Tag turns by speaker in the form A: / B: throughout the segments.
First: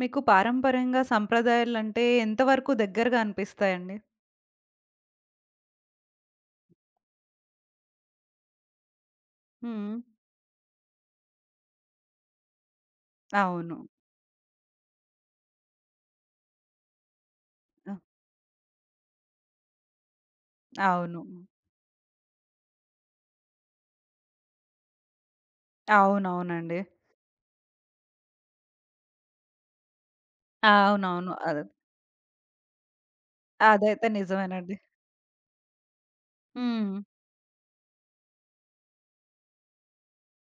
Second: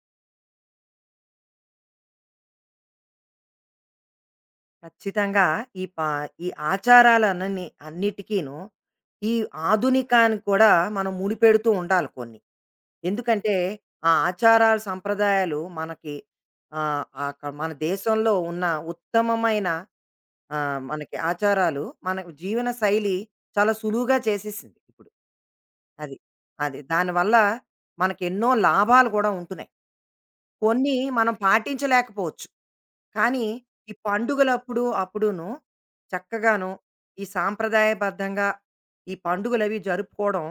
A: మీకు పారంపర్యంగా సంప్రదాయాలంటే ఎంతవరకు దగ్గరగా అనిపిస్తాయండి?
B: ఖచ్చితంగా ఈ పా ఈ ఆచారాలన్నీ అన్నిటికీను ఈ
A: హ్మ్.
B: ఆధునికానికి కూడా మనం ముడిపెడుతూ ఉండాలి కొన్ని. ఎందుకంటే
A: అవును.
B: ఆ ఆచారాలు, సంప్రదాయాలు మనకి మన
A: ఆ!
B: దేశంలో ఉన్న ఉత్తమమైన, మనకి
A: అవును.
B: ఆచారాలు మన జీవన శైలి చాలా సులువుగా చేసేసింది ఇప్పుడు. అది. అది.
A: అవునవునండి.
B: దానివల్ల మనకెన్నో లాభాలు కూడా ఉంటున్నాయి. కొన్ని
A: అవునవును.
B: మనం
A: అదే.
B: పాటించలేకపోవచ్చు. కానీ ఈ
A: అదైతే నిజమేనండి.
B: పండుగలప్పుడు అప్పుడును చక్కగాను
A: హ్మ్.
B: ఈ సాంప్రదాయబద్ధంగా ఈ పండుగలవి జరుపుకోవడం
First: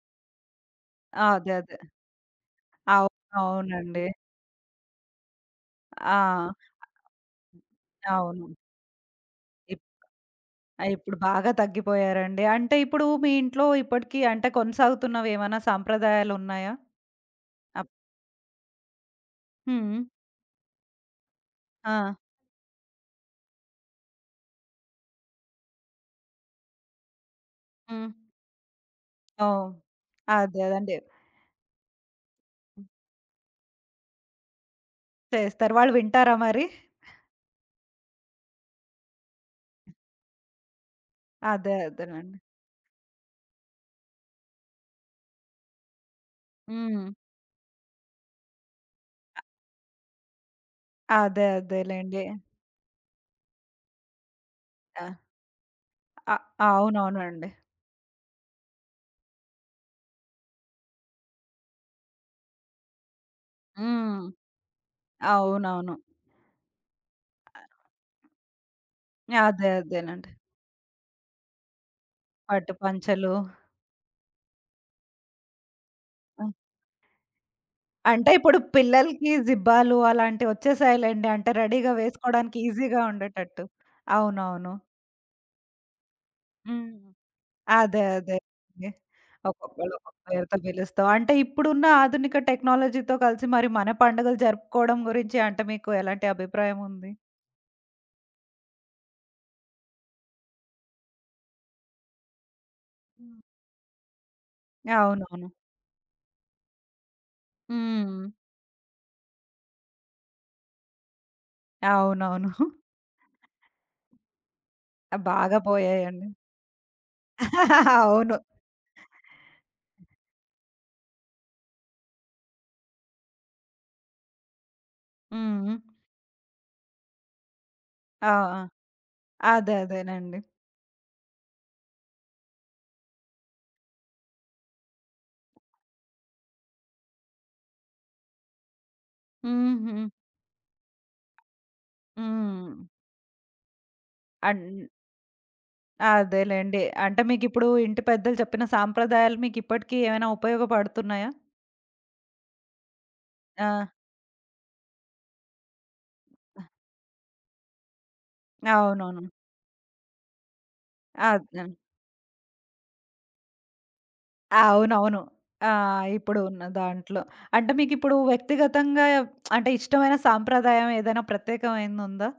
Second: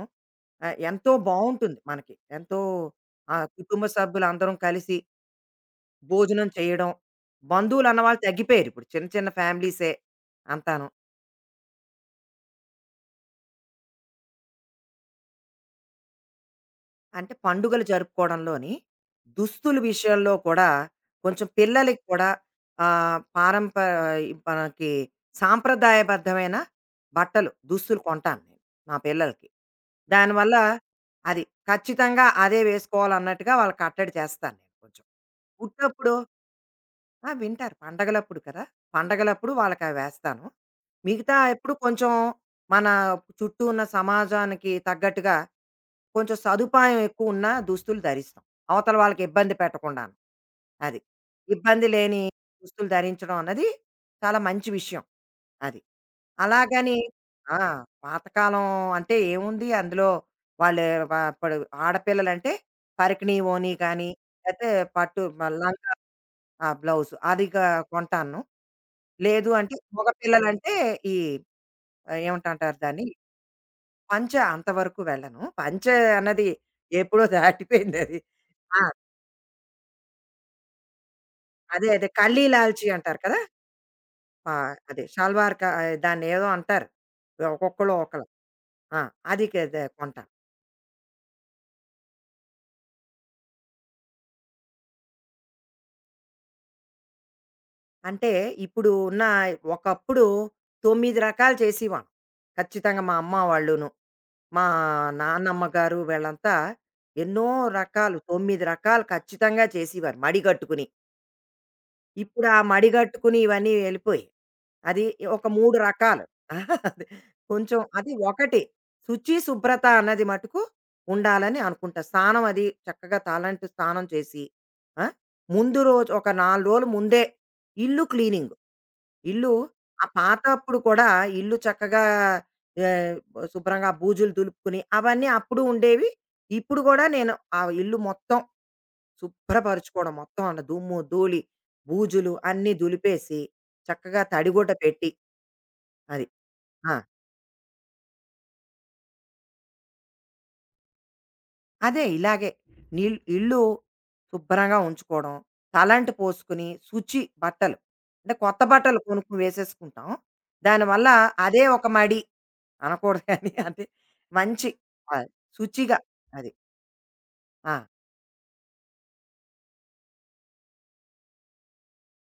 B: ఎంతో
A: అదే. అదే.
B: బాగుంటుంది మనకి. ఎంతో,
A: అవు
B: కుటుంబ
A: అవునండి.
B: సభ్యులు అందరం కలిసి భోజనం
A: ఆ!
B: చేయడం, బంధువులు అన్నవాళ్ళు
A: అవును.
B: తగ్గిపోయారు ఇప్పుడు చిన్న చిన్న
A: ఇప్
B: ఫ్యామిలీసే అంతాను.
A: ఇప్పుడు బాగా తగ్గిపోయారండి. అంటే ఇప్పుడు మీ ఇంట్లో ఇప్పటికి అంటే కొనసాగుతున్నవి ఏమైనా సాంప్రదాయాలున్నాయా?
B: అంటే పండుగలు
A: అప్
B: జరుపుకోవడంలోని, దుస్తుల
A: హ్మ్.
B: విషయంలో కూడా కొంచెం పిల్లలకి
A: ఆ!
B: కూడా ఆహ్, పారంప ఈ మనకి సాంప్రదాయబద్ధమైన బట్టలు, దుస్తులు
A: హ్మ్.
B: కొంటాను నేను మా పిల్లలకి.
A: ఓహ్!
B: దానివల్ల
A: అదే. అదండి.
B: అది ఖచ్చితంగా అదే వేసుకోవాలన్నట్టుగా వాళ్ళకి కట్టడి చేస్తాను నేను కొంచెం.
A: చేస్తారు. వాళ్ళు
B: ఉట్టప్పుడు
A: వింటారా మరి?
B: ఆ! వింటారు. పండగలప్పుడు కదా! పండగలప్పుడు వాళ్ళకవి వేస్తాను. మిగతా ఎప్పుడు
A: అదే.
B: కొంచెం
A: అదేనండి.
B: మన చుట్టూ ఉన్న సమాజానికి తగ్గట్టుగా కొంచెం సదుపాయం
A: హ్మ్.
B: ఎక్కువున్నా దుస్తులు ధరిస్తాం. అవతల వాళ్ళకి ఇబ్బంది పెట్టకుండాను. అది.
A: అదే.
B: ఇబ్బంది లేని
A: అదేలెండి.
B: దుస్తులు ధరించడం అన్నది చాలా మంచి విషయం.
A: ఆ!
B: అది.
A: అ
B: అలాగని
A: అవునవునండి.
B: ఆ! పాతకాలం అంటే ఏముంది అందులో వాళ్ళు ఇప్పుడు ఆడపిల్లలంటే పరికిణి, ఓణి కానీ
A: హ్మ్.
B: లేతే పట్టు లంగా,
A: అవునవును.
B: ఆ! బ్లౌజ్ అది క కొంటాను. లేదు
A: అదే.
B: అంటే
A: అదేనండి.
B: మగపిల్లలంటే ఈ
A: పట్టు
B: ఏమిటంటారు దాన్ని?
A: పంచలు.
B: పంచ అంతవరకు వెళ్ళను. పంచ
A: ఆ!
B: అన్నది ఎప్పుడో దాటిపోయిందది.
A: అంటే ఇప్పుడు
B: ఆ!
A: పిల్లలకి జిబ్బాలు అలాంటివి వచ్చేసాయిలెండి. అంటే
B: అదే.
A: రెడీగా
B: అదే. కల్లి
A: వేసుకోవడానికి
B: లాల్చి
A: ఈజీగా
B: అంటారు కదా!
A: ఉండేటట్టు.
B: ఆ!
A: అవునవును.
B: అదే షల్వార్ దాన్నేదో అంటారు.
A: హ్మ్.
B: ఒక్కొక్కళ్ళు
A: అదే.
B: ఒకలా.
A: అదే అండి.
B: ఆ! అది కదే
A: ఒక్కొక్కళ్ళు ఒక్కొక్క
B: కొంటాను.
A: పేరుతో పిలుస్తాం. అంటే ఇప్పుడున్న ఆధునిక టెక్నాలజీతో కలిసి మరి మన పండుగలు జరుపుకోవడం గురించి అంటే మీకు ఎలాంటి అభిప్రాయం ఉంది?
B: అంటే ఇప్పుడు ఉన్న ఒకప్పుడు 9 రకాలు చేసేవాళ్ళం. ఖచ్చితంగా మా అమ్మ
A: హ్మ్.
B: వాళ్ళును. మా
A: అవునవును.
B: నాన్నమ్మ గారు వీళ్ళంతా ఎన్నో రకాలు
A: హ్మ్.
B: 9 రకాలు ఖచ్చితంగా చేసేవారు మడిగట్టుకుని. ఇప్పుడు
A: అవునవును.
B: ఆ మడిగట్టుకుని ఇవన్నీ వెళ్ళిపోయాయి. అది
A: ఆ!
B: ఒక
A: బాగా
B: 3 రకాలు.
A: పోయాయండి.
B: అది కొంచెం అది
A: అవును.
B: ఒకటి. శుచి, శుభ్రత అన్నది మటుకు ఉండాలని అనుకుంటా. స్నానం అది చక్కగా తలంటు స్నానం చేసి, ఆ!
A: హ్మ్.
B: ముందు రోజు ఒక 4 రోజులు ముందే ఇల్లు
A: ఆ!
B: క్లీనింగ్.
A: ఆ!
B: ఇల్లు
A: అదే
B: ఆ
A: అదేనండి.
B: పాతప్పుడు కూడా ఇల్లు చక్కగా, ఆహ్, శుభ్రంగా బూజులు దులుపుకుని అవన్నీ అప్పుడు ఉండేవి. ఇప్పుడు కూడా నేను ఆ ఇల్లు మొత్తం
A: హుహు.
B: శుభ్రపరచుకోవడం మొత్తం అంత దుమ్ము, ధూళి, బూజులు
A: హ్మ్.
B: అన్నీ దులిపేసి చక్కగా
A: అన్
B: తడిగుడ్డ పెట్టి అది.
A: అదేలెండి.
B: ఆ!
A: అంటే మీకిప్పుడు ఇంటి పెద్దలు చెప్పిన సాంప్రదాయాలు మీకిప్పటికి ఏమైనా ఉపయోగపడుతున్నాయా?
B: అదే ఇలాగే ఇల్లు
A: ఆ!
B: శుభ్రంగా ఉంచుకోవడం, తలంటు పోసుకుని శుచి బట్టలు. అంటే కొత్త బట్టలు
A: అవునవును.
B: కొనుక్కొని వేసేసుకుంటాం. దానివల్ల అదే
A: అదే.
B: ఒక మడి అనకూడదు కానీ, అంటే మంచి,
A: అవునవును.
B: ఆహ్,
A: ఆ!
B: శుచిగా
A: ఇప్పుడు
B: అది.
A: ఉన్న దాంట్లో. అంటే
B: ఆ!
A: మీకిప్పుడు వ్యక్తిగతంగా అంటే ఇష్టమైన సాంప్రదాయం ఏదైనా ప్రత్యేకమైంది ఉందా?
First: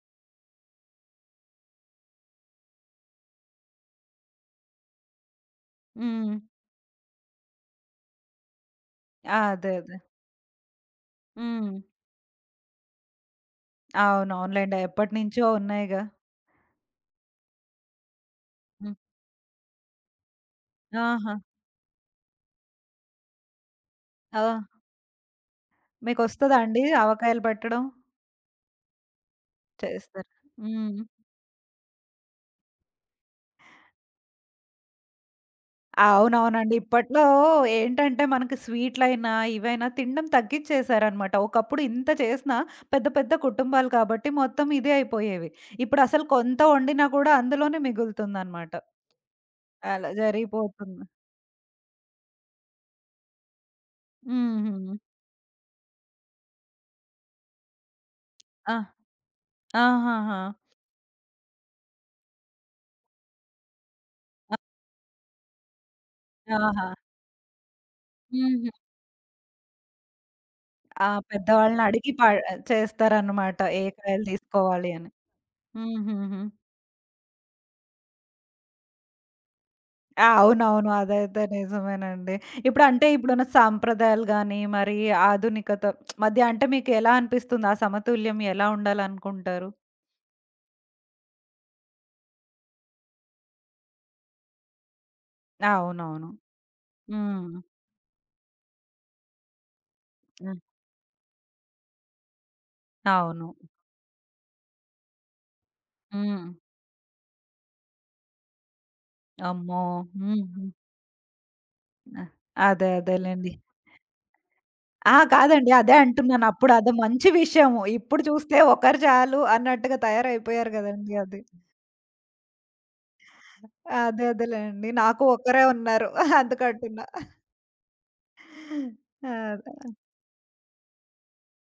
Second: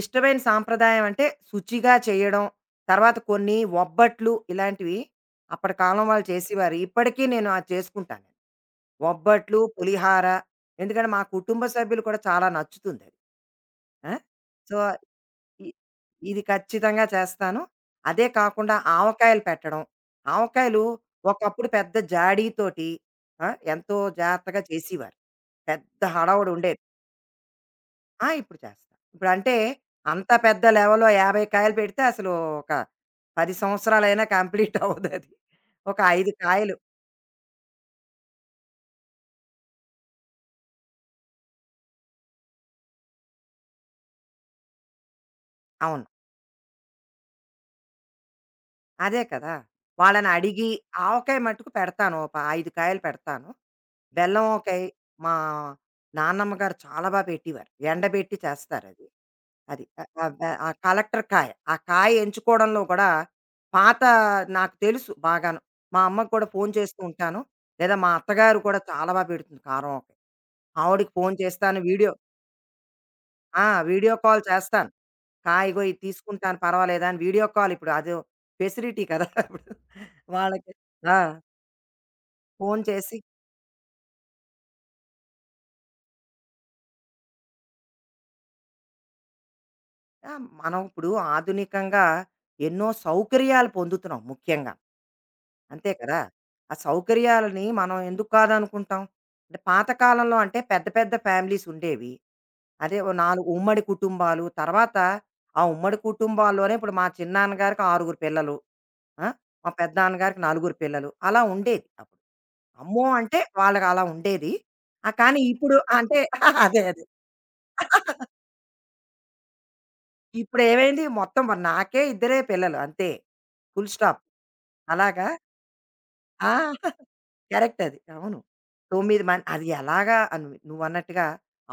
B: ఇష్టమైన సాంప్రదాయం అంటే శుచిగా చేయడం. తర్వాత కొన్ని ఒబ్బట్లు ఇలాంటివి అప్పటి కాలం వాళ్ళు
A: హ్మ్.
B: చేసేవారు. ఇప్పటికీ నేను అది చేసుకుంటాను.
A: ఆ!
B: ఒబ్బట్లు,
A: అదే అదే.
B: పులిహార ఎందుకంటే మా కుటుంబ
A: హ్మ్.
B: సభ్యులు కూడా చాలా నచ్చుతుందది. ఆ! సో,
A: అవునవునులెండి. ఎప్పటినుంచో
B: ఇ
A: ఉన్నాయిగా.
B: ఇది ఖచ్చితంగా చేస్తాను. అదే కాకుండా
A: హ్మ్.
B: ఆవకాయలు పెట్టడం. ఆవకాయలు
A: ఆహా!
B: ఒకప్పుడు పెద్ద జాడీతోటి ఆ! ఎంతో
A: ఆ!
B: జాగ్రత్తగా చేసేవారు. పెద్ద
A: మీకొస్తదా
B: హడావుడుండేది.
A: అండి ఆవకాయలు పెట్టడం?
B: ఆ! ఇప్పుడు చేస్తా. ఇప్పుడంటే అంత
A: చేస్తారు.
B: పెద్ద
A: హ్మ్.
B: లెవెల్‌లో 50 కాయలు పెడితే అసలు ఒక 10 సంవత్సరాలైనా కంప్లీట్ అవ్వదది. ఒక 5
A: అవునవునండి.
B: కాయలు
A: ఇప్పట్లో ఏంటంటే మనకి స్వీట్‌లైనా, ఇవైనా తినడం తగ్గిచ్చేశారనమాట. ఒకప్పుడు ఇంత చేసినా పెద్ద పెద్ద కుటుంబాలు కాబట్టి మొత్తం ఇదే అయిపోయేవి.
B: అవును.
A: ఇప్పుడసలు కొంత వండినా కూడా అందులోనే మిగులుతుందనమాట.
B: అదే కదా!
A: అలా
B: వాళ్ళని అడిగి
A: జరిగిపోతుంది.
B: ఆవకాయ మట్టుకు పెడతాను. ఒక 5 కాయలు పెడతాను. బెల్లం ఆవకాయ
A: హుహు.
B: మా నాన్నమ్మ గారు చాలా పెట్టేవారు. ఎండబెట్టి
A: ఆ!
B: చేస్తారది. అది. ఆహ్, ఆహ్,
A: ఆహాహా!
B: బె ఆ కలెక్టర్ కాయ. ఆ కాయ ఎంచుకోవడంలో కూడా పాత
A: ఆ!
B: నాకు తెలుసు బాగాను. మా అమ్మకి కూడా ఫోను
A: ఆహా!
B: చేస్తూ ఉంటాను. లేదా మా అత్తగారు
A: హుహు.
B: కూడా చాలా పెడుతుంది కారం ఆవకాయ.
A: ఆ!
B: ఆవిడకి ఫోను చేస్తాను.
A: పెద్దవాళ్ళని అడిగి చేస్తారనమాట.
B: ఆ!
A: ఏ
B: వీడియో
A: కాయలు
B: కాల్ చేస్తాను.
A: తీసుకోవాలి అని.
B: హాయిగో ఇది
A: హుహుహు.
B: తీసుకుంటాను పర్వాలేదా అని వీడియో కాల్ ఇప్పుడు అదో ఫెసిలిటీ కదా ఇప్పుడు.
A: ఆ!
B: వాళ్ళకి
A: అవునవును.
B: ఆ!
A: అదైతే నిజమేనండి.
B: ఫోను
A: ఇప్పుడంటే
B: చేసి
A: ఇప్పుడున్న సాంప్రదాయాలు గాని, మరి ఆధునికత మధ్య అంటే మీకెలా అనిపిస్తుంది? ఆ సమతుల్యం ఎలా ఉండాలనుకుంటారు?
B: ఆ! మనం ఇప్పుడు ఆధునికంగా ఎన్నో సౌకర్యాలు పొందుతున్నాం ముఖ్యంగా. అంతే కదా!
A: అవునవును.
B: ఆ
A: హ్మ్.
B: సౌకర్యాలని మనం ఎందుకు కాదనుకుంటాం? అంటే పాత కాలంలో అంటే
A: హ్మ్.
B: పెద్ద పెద్ద ఫ్యామిలీస్ ఉండేవి. అదే ఓ 4
A: అవును.
B: ఉమ్మడి కుటుంబాలు. తర్వాత ఆ ఉమ్మడి
A: హ్మ్.
B: కుటుంబాల్లోనే ఇప్పుడు మా చిన్నాన్నగారికి 6 పిల్లలు. ఆ! మా
A: అమ్మో!
B: పెద్దనాన్నగారికి
A: హ్మ్. హ్మ్.
B: నలుగురు పిల్లలు. అలా ఉండేది అప్పుడు.
A: ఆహ్, అదే
B: అమ్మో! అంటే
A: అదేలెండి.
B: వాళ్ళకలా ఉండేది. ఆ!
A: ఆ!
B: కానీ
A: కాదండి.
B: ఇప్పుడు
A: అదే
B: అంటే
A: అంటున్నాను. అప్పుడు
B: అదే.
A: అదో
B: అదే.
A: మంచి విషయము. ఇప్పుడు చూస్తే ఒకరు చాలు అన్నట్టుగా తయారైపోయారు
B: ఇప్పుడేమైంది
A: గదండీ అది.
B: మొత్తం మరి నాకే ఇద్దరే పిల్లలు అంతే. Full stop.
A: అదే అదేలెండి. నాకు
B: అలాగా
A: ఒక్కరే ఉన్నారు.
B: ఆ!
A: అందుకంటున్నా.
B: కరెక్ట్ అది. అవును. 9 మం అది
A: అదే.
B: ఎలాగా అను నువ్వన్నట్టుగా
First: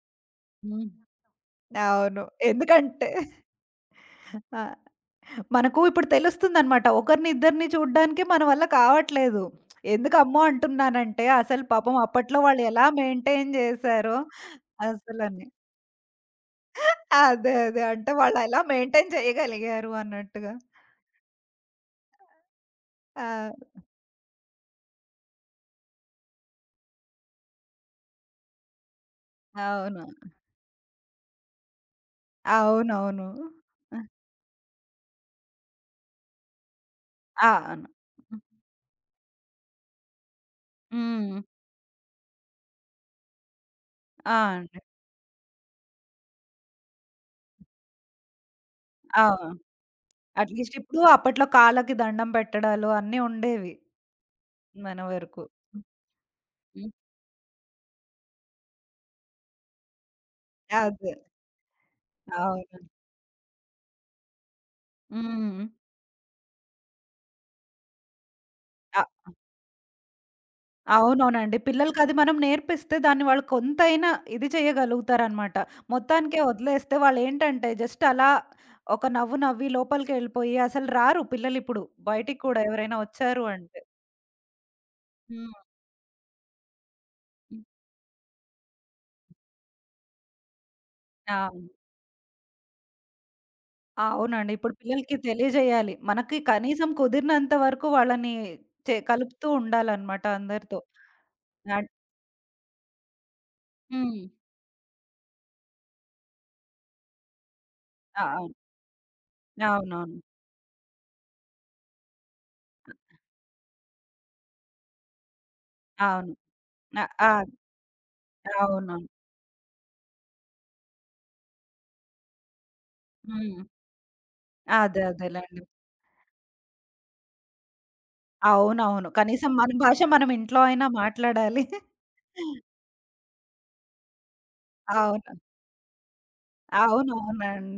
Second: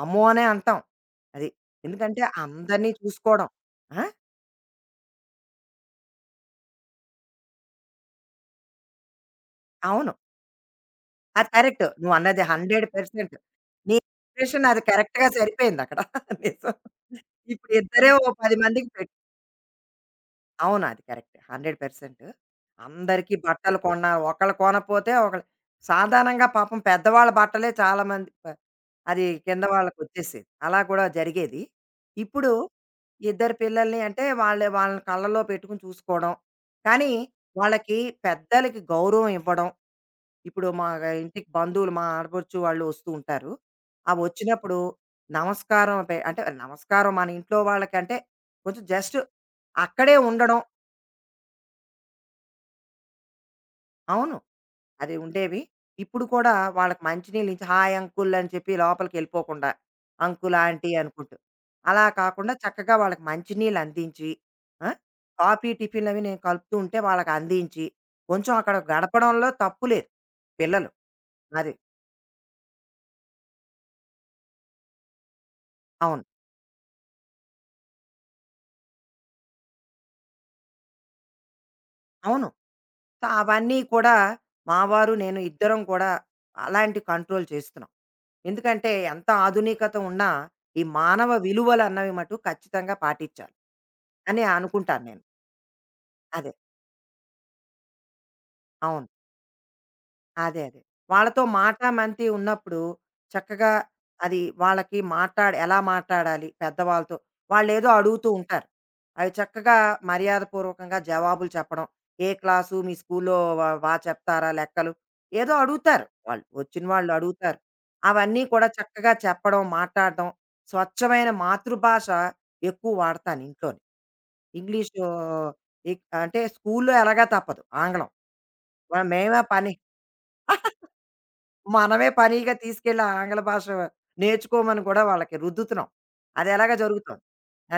B: అమ్మో! అనే అంటాం.
A: హ్మ్.
B: అది. ఎందుకంటే
A: అవును.
B: అందరిని
A: ఎందుకంటే
B: చూసుకోవడం. ఆ!
A: ఆ! మనకు ఇప్పుడు తెలుస్తుందనమాట. ఒకరిని ఇద్దరిని చూడ్డానికే మన వల్ల కావట్లేదు.
B: అవును.
A: ఎందుకమ్మో అంటున్నానంటే,
B: అది
A: అసలు
B: కరెక్ట్.
A: పాపం అప్పట్లో
B: నువ్వన్నది
A: వాళ్ళు ఎలా
B: 100%.
A: మెయింటైన్
B: నీ
A: చేశారో
B: ఎక్స్‌ప్రెషన్ అది కరెక్ట్‌గా
A: అసలని.
B: సరిపోయిందక్కడ. నిజం.
A: అదే.
B: ఇప్పుడు
A: అదే.
B: ఇద్దరే
A: అంటే
B: ఓ 10
A: వాళ్ళెలా
B: మందికి పె
A: మెయింటైన్ చేయగలిగారు అన్నట్టుగా.
B: అవును. అది కరెక్ట్. 100%. అందరికీ
A: ఆ!
B: బట్టలు కొన్నా ఒకళ్ళు కొనపోతే ఒకళ్ళు సాధారణంగా పాపం పెద్దవాళ్ళ బట్టలే చాలా మంది ప అది కింద
A: అవును.
B: వాళ్ళకొచ్చేసేది. అలా కూడా జరిగేది. ఇప్పుడు
A: అవునవును.
B: ఇద్దరు పిల్లల్ని అంటే వాళ్ళే వాళ్ళని కళ్ళలో పెట్టుకొని చూసుకోవడం. కానీ
A: ఆ! అవును.
B: వాళ్ళకి పెద్దలకి గౌరవం ఇవ్వడం. ఇప్పుడు మా
A: హ్మ్.
B: ఇంటికి బంధువులు మా ఆడపడుచు వాళ్ళు వస్తూ ఉంటారు. ఆ
A: ఆ!
B: వచ్చినప్పుడు
A: అండి.
B: నమస్కారం పె అంటే నమస్కారం, మన ఇంట్లో వాళ్ళకంటే కొంచెం జస్ట్
A: ఆ!
B: అక్కడే ఉండడం.
A: అట్‌లీస్ట్ ఇప్పుడు అప్పట్లో కాళ్ళకి దండం పెట్టడాలు అన్నీ ఉండేవి
B: అవును.
A: మన
B: అది
A: వరకు.
B: ఉండేవి. ఇప్పుడు కూడా
A: హ్మ్.
B: వాళ్ళకి మంచినీళ్ళు ఇచ్చి, హాయ్ అంకుల్ అని చెప్పి లోపలికెళ్ళిపోకుండా, అంకుల్, ఆంటీ
A: అదే.
B: అనుకుంటూ. అలా కాకుండా
A: అవును.
B: చక్కగా వాళ్ళకి మంచినీళ్ళు అందించి, ఆ!
A: హ్మ్.
B: కాఫీ, టిఫిన్‌లవి నేను కలుపుతూ ఉంటే వాళ్ళకి అందించి, కొంచెం అక్కడ
A: అ
B: గడపడంలో తప్పు లేదు. పిల్లలు.
A: అవునవునండి.
B: అది.
A: పిల్లలకది మనం నేర్పిస్తే దాన్ని వాళ్ళు కొంతైనా ఇది చేయగలుగుతారనమాట.
B: అవును.
A: మొత్తానికే వదిలేస్తే వాళ్ళేంటంటే జస్ట్ అలా ఒక నవ్వు నవ్వి లోపలికెళ్ళిపోయి అసలు రారు పిల్లలిప్పుడు. బయటికి
B: అవును.
A: కూడా ఎవరైనా
B: సో,
A: వచ్చారు
B: అవన్నీ
A: అంటే.
B: కూడా మా వారు, నేను
A: హ్మ్.
B: ఇద్దరం కూడా అలాంటి కంట్రోల్
A: హ్మ్.
B: చేస్తున్నాం. ఎందుకంటే ఎంత ఆధునికత ఉన్నా ఈ మానవ
A: ఆ!
B: విలువలు అన్నవి మటు ఖచ్చితంగా పాటించాలి అని
A: అవునండి. ఇప్పుడు
B: అనుకుంటాను
A: పిల్లలకి
B: నేను.
A: తెలియజేయాలి. మనకి
B: అదే.
A: కనీసం కుదిరినంత వరకు వాళ్ళని
B: అవును.
A: కలుపుతూ ఉండాలనమాట
B: అదే
A: అందరితో.
B: అదే. వాళ్ళతో
A: అడ్
B: మాటామంతి ఉన్నప్పుడు చక్కగా
A: హ్మ్.
B: అది వాళ్ళకి మాట్లాడి ఎలా మాట్లాడాలి పెద్దవాళ్ళతో, వాళ్ళేదో
A: ఆ!
B: అడుగుతూ
A: అవును.
B: ఉంటారు. అవి చక్కగా
A: అవునవును.
B: మర్యాదపూర్వకంగా జవాబులు చెప్పడం. ఏ క్లాసు మీ స్కూల్లో బా బా చెప్తారా లెక్కలు? ఏదో అడుగుతారు
A: అవును.
B: వాళ్ళు. వచ్చిన
A: అ
B: వాళ్ళు
A: ఆ!
B: అడుగుతారు. అవన్నీ కూడా
A: అవునవును.
B: చక్కగా చెప్పడం, మాట్లాడడం. స్వచ్ఛమైన మాతృభాష ఎక్కువ వాడతాను
A: హ్మ్.
B: ఇంట్లోని. ఇంగ్లీషు
A: అదే. అదేలెండి.
B: అంటే స్కూల్లో ఎలాగా తప్పదు ఆంగ్లం. మనం
A: అవునవును.
B: మేమే
A: కనీసం
B: పని
A: మన భాష మనం ఇంట్లో అయినా మాట్లాడాలి.
B: మనమే పనిగా తీసుకెళ్ళి ఆ ఆంగ్ల భాష నేర్చుకోమని కూడా వాళ్ళకి
A: అవును.
B: రుద్దుతున్నాం. అది ఎలాగా జరుగుతోంది.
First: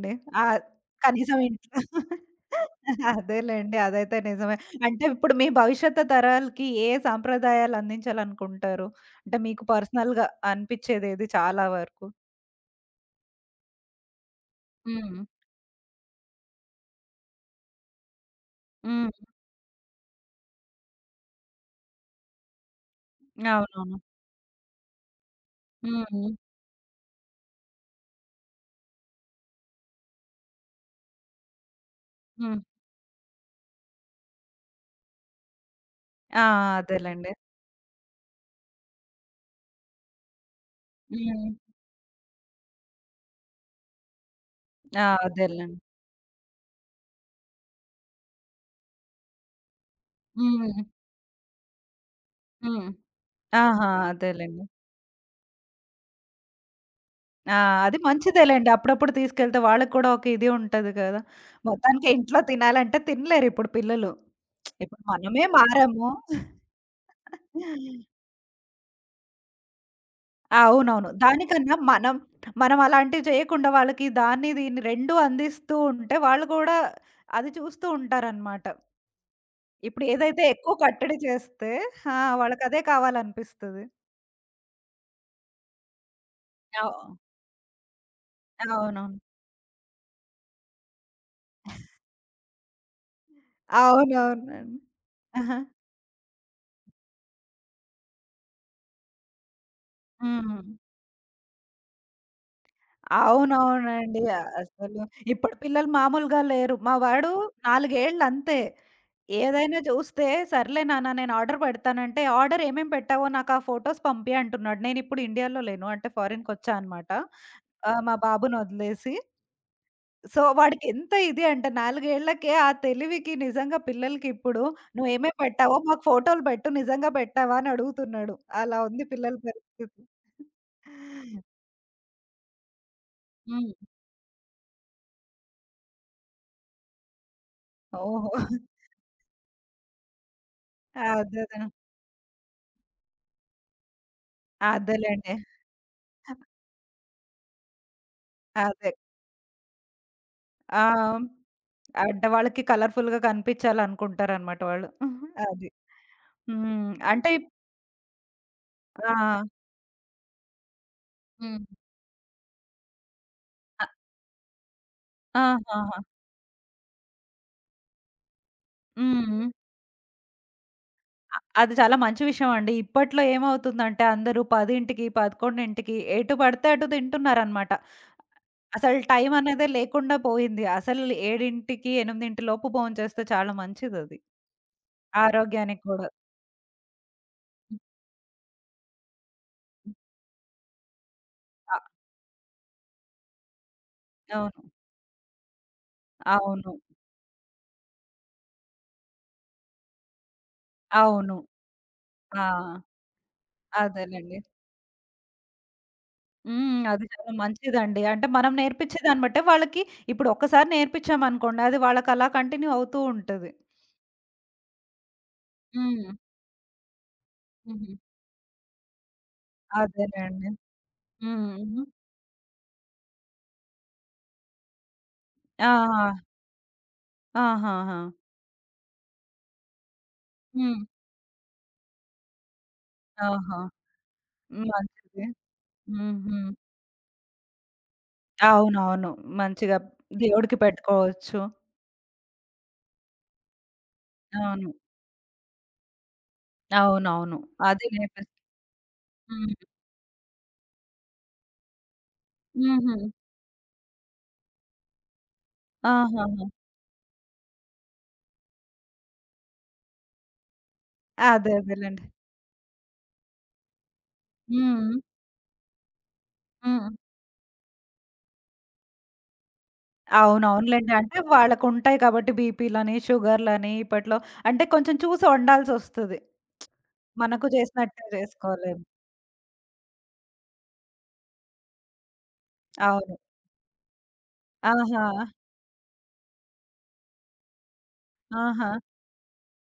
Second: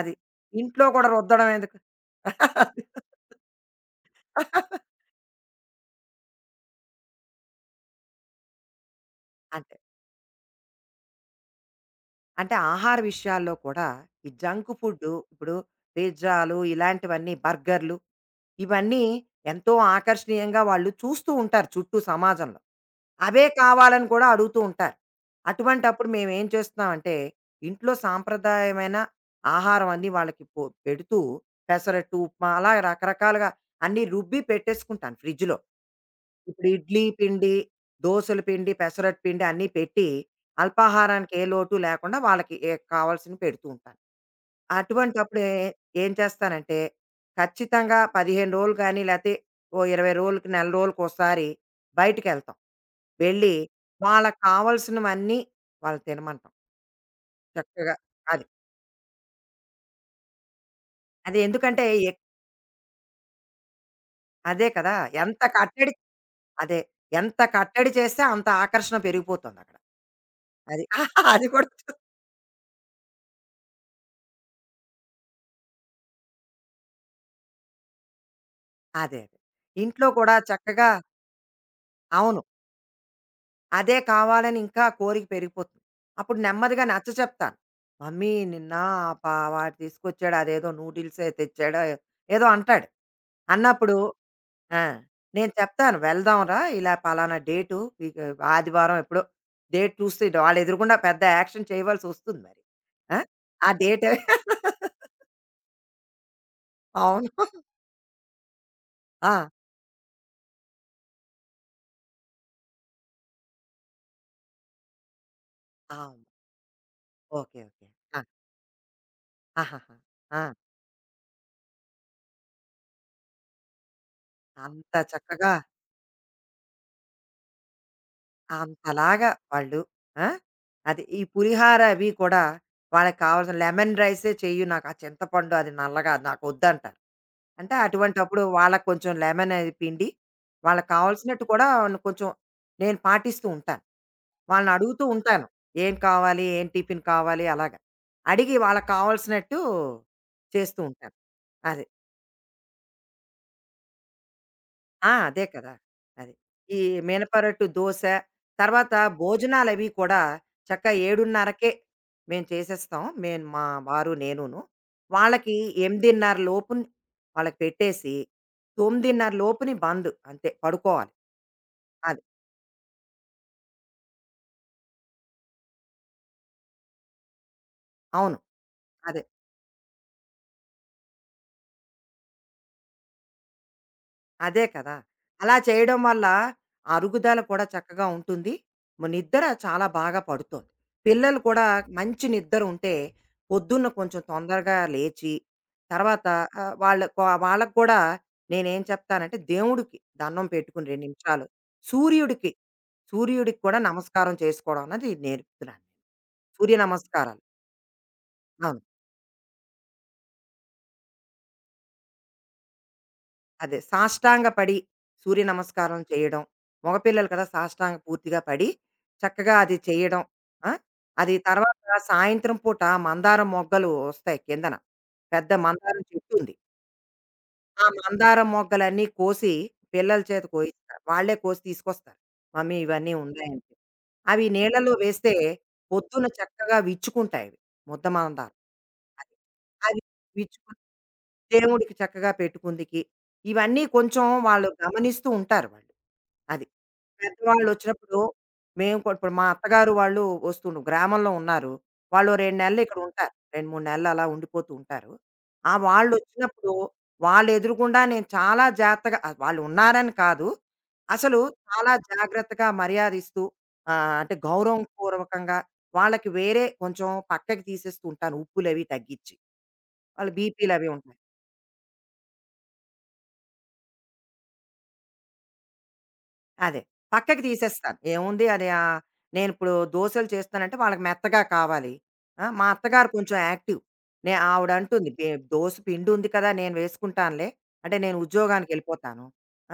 B: అది.
A: ఆహ్,
B: ఇంట్లో కూడా
A: కనీసం
B: రుద్దడం ఎందుకు?
A: ఇంట్లో అదేలెండి. అదైతే నిజమే. అంటే ఇప్పుడు మీ భవిష్యత్తు తరాలకి ఏ సాంప్రదాయాలు అందించాలనుకుంటారు? అంటే మీకు
B: అంతే.
A: పర్సనల్‌గా అనిపిచ్చేదేది చాలా వరకు?
B: అంటే ఆహార విషయాల్లో కూడా ఈ జంక్ ఫుడ్డు
A: హ్మ్.
B: ఇప్పుడు పిజ్జాలు ఇలాంటివన్నీ బర్గర్‌లు ఇవన్నీ
A: హ్మ్.
B: ఎంతో ఆకర్షణీయంగా వాళ్ళు చూస్తూ ఉంటారు చుట్టూ సమాజంలో. అవే
A: అవునవును.
B: కావాలని కూడా అడుగుతూ ఉంటారు. అటువంటప్పుడు
A: హ్మ్.
B: మేమేం చేస్తున్నామంటే, ఇంట్లో సాంప్రదాయమైన ఆహారం అన్నీ వాళ్ళకి పెడుతూ పెసరట్టు, ఉప్మా
A: హ్మ్.
B: అలా రకరకాలుగా అన్నీ రుబ్బి పెట్టేసుకుంటాను ఫ్రిడ్జ్‌లో.
A: ఆ!
B: ఇప్పుడు ఇడ్లీ
A: అదేలెండి.
B: పిండి, దోసల పిండి, పెసరట్టు పిండి అన్నీ పెట్టి, అల్పాహారానికి ఏ
A: హ్మ్.
B: లోటు లేకుండా వాళ్ళకి ఏ కావాల్సినవి పెడుతూ ఉంటాను.
A: ఆ!
B: అటువంటప్పుడే
A: అదేలెండి.
B: ఏం చేస్తానంటే, ఖచ్చితంగా 15 రోజులు కానీ, లేతే ఓ 20 రోజులకి, నెల
A: హ్మ్.
B: రోజులకోసారి బయటికెళ్తాం.
A: హ్మ్.
B: వెళ్ళి
A: ఆహా!
B: వాళ్ళకి
A: అదేలెండి.
B: కావాల్సినవన్నీ వాళ్ళు తినమంటాం
A: ఆ!
B: చక్కగా.
A: అది
B: అది.
A: మంచిదేలెండి. అప్పుడప్పుడు తీసుకెళ్తే వాళ్ళకి కూడా ఒక ఇది ఉంటది కదా!
B: అది ఎందుకంటే
A: మొత్తానికి
B: ఎక్
A: ఇంట్లో తినాలంటే తినలేరిప్పుడు పిల్లలు.
B: అదే కదా!
A: ఇప్పుడు
B: ఎంత
A: మనమే
B: కట్టడి
A: మారాము.
B: అదే. ఎంత కట్టడి చేస్తే అంత ఆకర్షణ పెరిగిపోతుందక్కడ. అది.
A: అవునవును.
B: అది కూడా
A: దానికన్నా మనం, మనం అలాంటివి చేయకుండా వాళ్ళకి దాన్ని దీన్ని 2 అందిస్తూ ఉంటే వాళ్ళు కూడా అది చూస్తూ ఉంటారనమాట.
B: అదే అదే.
A: ఇప్పుడు
B: ఇంట్లో కూడా
A: ఏదైతే ఎక్కువ
B: చక్కగా
A: కట్టడి చేస్తే ఆ!
B: అవును.
A: వాళ్ళకదే కావాలనిపిస్తది.
B: అదే కావాలని ఇంకా కోరిక పెరిగిపోతుంది. అప్పుడు నెమ్మదిగా
A: అవ్
B: నచ్చ చెప్తాను. మమ్మీ నిన్న
A: అవునవును.
B: ప వాడు తీసుకొచ్చాడు అదేదో ఏదో అంటాడు. అన్నప్పుడు
A: అవునవునండి.
B: ఆ! నేను
A: ఆహా!
B: చెప్తాను వెళ్దాంరా ఇలా పలానా డేటు ఇక ఆదివారం ఎప్పుడో డేట్ చూసి
A: హ్మ్.
B: వాళ్ళు ఎదురుగుండా పెద్ద యాక్షన్ చేయవలసొస్తుంది మరి. ఆ! ఆ డేట్
A: అవునవునండి. అసలు ఇప్పుడు పిల్లలు మామూలుగా లేరు. మా
B: అవును.
A: వాడు 4 ఏళ్ళు అంతే.
B: ఆ!
A: ఏదైనా చూస్తే, "సర్లే నాన్న నేను ఆర్డర్ పెడతానంటే" ఆర్డర్ ఏమేం పెట్టావో నాకు ఆ ఫోటోస్ పంపి అంటున్నాడు. నేనిప్పుడు ఇండియాలో లేను. అంటే
B: అవును.
A: ఫారెన్‌కొచ్చా అనమాట.
B: ఓకే. ఓకే.
A: ఆహ్, మా
B: ఆ!
A: బాబుని వదిలేసి.
B: ఆహాహా!
A: సో,
B: ఆ!
A: వాడికెంత ఇది అంటే 4 ఏళ్లకే ఆ తెలివికి నిజంగా పిల్లలకి ఇప్పుడు
B: అంత
A: "నువ్వేమేం
B: చక్కగా
A: పెట్టావో మాకు ఫోటోలు పెట్టు. నిజంగా పెట్టావా?" అని అడుగుతున్నాడు. అలా ఉంది
B: అంతలాగా
A: పిల్లల
B: వాళ్ళు.
A: పరిస్థితి.
B: ఆ! అది ఈ పులిహార అవి కూడా వాళ్ళకి కావాల్సిన
A: హ్మ్.
B: లెమన్ రైసే చెయ్యు, నాకు ఆ చింతపండు అది నల్లగా అది నాకొద్దంటారు. అంటే
A: ఓహో!
B: అటువంటప్పుడు వాళ్ళకి కొంచెం లెమన్ అది పిండి, వాళ్ళకి
A: అదే
B: కావాల్సినట్టు
A: అదే.
B: కూడా కొంచెం నేను పాటిస్తూ ఉంటాను. వాళ్ళని అడుగుతూ
A: అదేలెండి.
B: ఉంటాను. ఏం కావాలి? ఏం టిఫిన్ కావాలి? అలాగా. అడిగి వాళ్ళకి
A: అదే.
B: కావాల్సినట్టు చేస్తూ
A: ఆ!
B: ఉంటాను. అది.
A: అంటే వాళ్ళకి కలర్‌ఫుల్‌గా కనిపించాలనుకుంటారనమాట వాళ్ళు.
B: ఆ! అదే
A: అది.
B: కదా! అది. ఈ
A: హ్మ్. అంటే
B: మినపరొట్టు దోస, తర్వాత
A: ఆ!
B: భోజనాలవి కూడా చక్కగా
A: హ్మ్.
B: 7:30కే మేము చేసేస్తాం. మేము మా
A: అ
B: వారు నేనును. వాళ్ళకి
A: ఆహాహా!
B: 8:30 లోపున వాళ్ళకి పెట్టేసి, 9:30
A: హ్మ్.
B: లోపుని బంద్ అంతే పడుకోవాలి.
A: అది చాలా
B: అది.
A: మంచి విషయం అండి. ఇప్పట్లో ఏమవుతుందంటే అందరూ 10కి, 11కి ఎటు పడితే అటు తింటున్నారనమాట.
B: అవును.
A: అసలు
B: అదే.
A: టైం అనేదే లేకుండా పోయింది. అసలు 7:00, 8:00 లోపు భోంచేస్తే చాలా మంచిదది.
B: అదే కదా! అలా
A: ఆరోగ్యానికి
B: చేయడం
A: కూడా.
B: వల్ల అరుగుదల కూడా
A: హ్మ్.
B: చక్కగా ఉంటుంది. నిద్ర చాలా
A: హ్మ్.
B: బాగా పడుతోంది. పిల్లలు కూడా
A: అ
B: మంచి నిద్ర ఉంటే పొద్దున్న కొంచెం తొందరగా
A: అవును.
B: లేచి, తర్వాత
A: అవును.
B: వాళ్ళకి కూడా నేనేం చెప్తానంటే దేవుడికి దండం పెట్టుకుని 2
A: అవును.
B: నిమిషాలు, సూర్యుడికి,
A: ఆ!
B: సూర్యుడికి కూడా నమస్కారం
A: అదేలెండి.
B: చేసుకోవడం అన్నది నేర్పుతున్నాను. సూర్య
A: హ్మ్. అది చాలా
B: నమస్కారాలు.
A: మంచిదండి. అంటే మనం
B: అవును.
A: నేర్పించే దాన్ని బట్టే వాళ్ళకి ఇప్పుడు ఒక్కసారి నేర్పించామనుకోండి, అది వాళ్ళకలా కంటిన్యూ అవుతూ ఉంటది.
B: అదే సాష్టాంగ పడి సూర్య నమస్కారం
A: హ్మ్.
B: చేయడం. మగపిల్లలు కదా!
A: హుహు.
B: సాష్టాంగ పూర్తిగా పడి చక్కగా అది చేయడం.
A: అదేలెండి.
B: ఆ! అది
A: హ్మ్.
B: తర్వాత
A: హుహు.
B: సాయంత్రం పూట మందారం మొగ్గలు వస్తాయి కిందన. పెద్ద
A: ఆ!
B: మందారం చెట్టుంది. ఆ
A: ఆహాహా!
B: మందారం మొగ్గలన్నీ కోసి పిల్లల చేత
A: హ్మ్.
B: కోయిస్తారు. వాళ్ళే కోసి తీసుకొస్తారు. మమ్మీ ఇవన్నీ ఉన్నాయని
A: ఆహా!
B: చెప్పి. అవి నీళ్ళలో
A: మంచిది.
B: వేస్తే పొద్దున
A: హుహు.
B: చక్కగా విచ్చుకుంటాయవి. ముద్ద మందారం.
A: అవునవును.
B: అది.
A: మంచిగా
B: అది
A: దేవుడికి
B: విచ్చుకుని
A: పెట్టుకోవచ్చు.
B: దేవుడికి చక్కగా పెట్టుకుందికి. ఇవన్నీ కొంచెం వాళ్ళు
A: అవును.
B: గమనిస్తూ ఉంటారు వాళ్ళు. అది.
A: అవునవును. అది
B: పెద్దవాళ్ళొచ్చినప్పుడు
A: నేర్పిస్
B: మేము కూడా ఇప్పుడు మా
A: హ్మ్.
B: అత్తగారు వాళ్ళు వస్తుండు గ్రామంలో ఉన్నారు. వాళ్ళు 2 నెలలు
A: హుహు.
B: ఇక్కడ ఉంటారు. 2, 3 నెలలు అలా ఉండిపోతూ ఉంటారు. ఆ!
A: ఆహాహా!
B: వాళ్ళొచ్చినప్పుడు వాళ్ళు ఎదురుగుండా నేను చాలా జాగ్రత్తగా వాళ్ళు ఉన్నారని కాదు. అసలు
A: అదే
B: చాలా
A: అదేలెండి.
B: జాగ్రత్తగా మర్యాద ఇస్తూ, అంటే గౌరవం
A: హ్మ్.
B: పూర్వకంగా వాళ్ళకి వేరే
A: హ్మ్.
B: కొంచెం పక్కకి తీసేస్తూ ఉంటాను ఉప్పులవి తగ్గించి. వాళ్ళ బీపీ‌లవి
A: అవునవునులెండి.
B: ఉంటాయి.
A: అంటే వాళ్ళకుంటాయి కాబట్టి బీపీలని, షుగర్‌లని ఇప్పట్లో అంటే కొంచెం చూసి వండాల్సొస్తది.
B: అదే. పక్కకి
A: మనకు
B: తీసేస్తాను.
A: చేసినట్టే
B: ఏముంది అది
A: చేసుకోలేం.
B: నేనిప్పుడు దోసలు చేస్తానంటే వాళ్ళకి మెత్తగా కావాలి. ఆ! మా అత్తగారు
A: అవును.
B: కొంచెం యాక్టివ్.
A: ఆహా!
B: ఆవిడంటుంది " దోస పిండుంది కదా! నేను వేసుకుంటానులే. అంటే నేను
A: ఆహా!
B: ఉద్యోగానికెళ్ళిపోతాను.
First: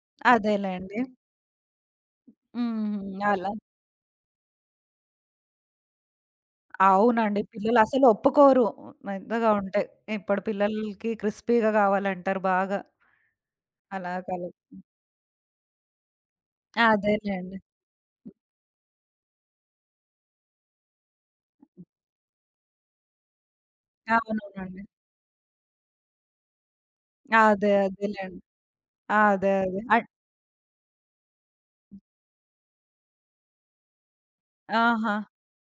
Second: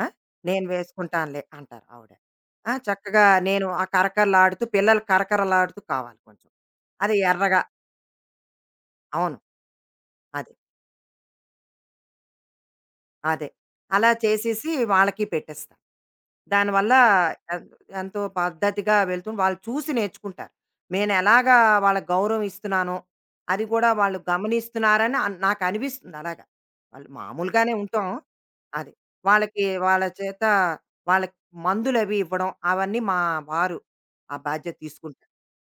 B: ఆ! నేను
A: అదేలెండి.
B: వేసుకుంటానులే" అంటారు ఆవిడ. ఆ!
A: హుహు.
B: చక్కగా
A: అలా.
B: నేను ఆ కరకరలాడుతూ పిల్లలు కరకరలాడుతూ కావాలి కొంచెం. అది
A: అవునండి.
B: ఎర్రగా
A: పిల్లలసలు ఒప్పుకోరు.
B: అవును.
A: మెత్తగా ఉంటే. ఇప్పుడు
B: అదే.
A: పిల్లలకి క్రిస్పీగా కావాలంటారు బాగా.
B: అదే. అలా
A: అలా
B: చేసేసి
A: కలిపి.
B: వాళ్ళకి పెట్టేస్తా. దానివల్ల
A: అదేలెండి.
B: ఎన్ ఎంతో పద్ధతిగా వెళ్తుంది. వాళ్ళు చూసి నేర్చుకుంటారు. నేనెలాగా వాళ్ళకి గౌరవం ఇస్తున్నానో, అది కూడా వాళ్ళు
A: అవునవునండి.
B: గమనిస్తున్నారని నాకనిపిస్తుంది అలాగా. వాళ్ళు
A: అదే.
B: మామూలుగానే ఉంటాం.
A: అదేలెండి.
B: అది.
A: అదే.
B: వాళ్ళకి
A: అదే.
B: వాళ్ళ చేత వాళ్ళకి మందులవి ఇవ్వడం, అవన్నీ మా వారు ఆ బాధ్యత
A: ఆహా!
B: తీసుకుంటారు.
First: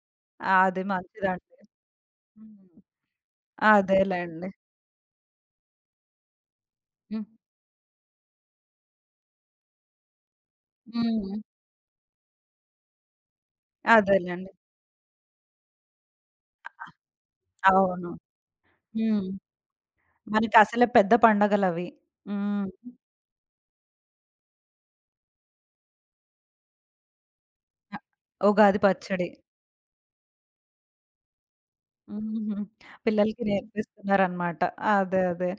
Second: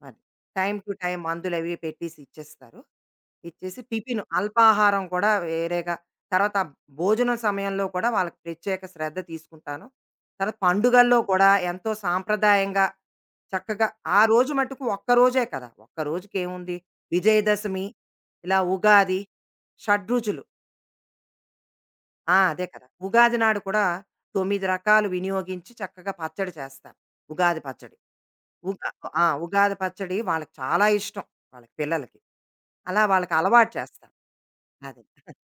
B: అది. టైమ్
A: అది
B: టు టైమ్
A: మంచిదండి.
B: మందులవి పెట్టేసి ఇచ్చేస్తారు.
A: హ్మ్.
B: ఇచ్చేసి టిఫిన్
A: అదేలెండి.
B: అల్పాహారం కూడా వేరేగా. తర్వాత
A: హ్మ్.
B: భోజనం సమయంలో కూడా వాళ్ళకి ప్రత్యేక శ్రద్ధ తీసుకుంటాను. తర్వాత పండుగల్లో
A: హ్మ్.
B: కూడా ఎంతో సాంప్రదాయంగా చక్కగా ఆ
A: అదేలెండి.
B: రోజు మట్టుకు ఒక్కరోజే కదా! ఒక్కరోజుకేముంది విజయదశమి,
A: అవును.
B: ఇలా ఉగాది,
A: హ్మ్.
B: షడ్రుచులు.
A: మనకసలే పెద్ద పండగలవి.
B: ఆ! అదే
A: హ్మ్.
B: కదా! ఉగాది నాడు కూడా 9 రకాలు వినియోగించి చక్కగా పచ్చడి చేస్తాను. ఉగాది పచ్చడి.
A: ఉగాది
B: ఉగా ఆ!
A: పచ్చడి.
B: ఉగాది పచ్చడి వాళ్ళకి చాలా ఇష్టం. వాళ్ళకి పిల్లలకి.
A: హుహు.
B: అలా వాళ్ళకి
A: పిల్లలకి
B: అలవాటు చేస్తాను.
A: నేర్పిస్తున్నారనమాట.
B: అది.
A: అదే. అదే.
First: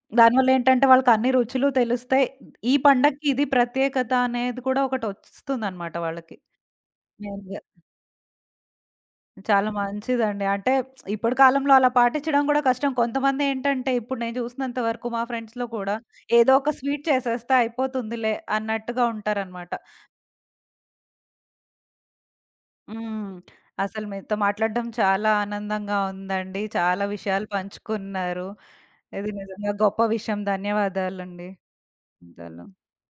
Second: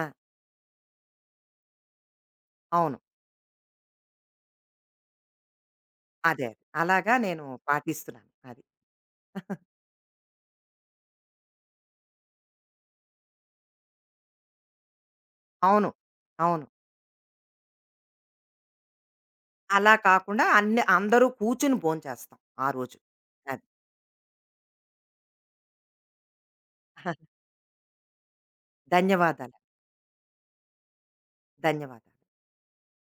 B: ఆ!
A: దానివల్లేంటంటే వాళ్ళకన్ని రుచులు తెలుస్తాయి. ఈ
B: అవును.
A: పండక్కి ఇది ప్రత్యేకత అనేది కూడా ఒకటొస్తుందనమాట వాళ్ళకి.
B: అదే. అదే. అలాగా నేను
A: మెయిన్‌గా.
B: పాటిస్తున్నాను. అది.
A: చాలా మంచిదండి. అంటే ఇప్పుడు కాలంలో అలా పాటించడం గూడా కష్టం. కొంతమందేంటంటే ఇప్పుడు నేను చూసినంత వరకు మా ఫ్రెండ్స్‌లో
B: అవును.
A: కూడా ఏదో
B: అవును.
A: ఒక స్వీట్ చేసేస్తే అయిపోతుందిలే అన్నట్టుగా ఉంటారనమాట.
B: అలా కాకుండా అన్ని అందరూ కూర్చొని భోంచేస్తాం ఆ రోజు.
A: హ్మ్.
B: అది.
A: అసలు మీతో మాట్లాడడం చాలా ఆనందంగా ఉందండి. చాలా విషయాలు పంచుకున్నారు. ఇది
B: ధన్యవాదాలు.
A: నిజంగా గొప్ప విషయం. ధన్యవాదాలండి.
B: ధన్యవాదాలు.
A: ధన్యవాదాలు.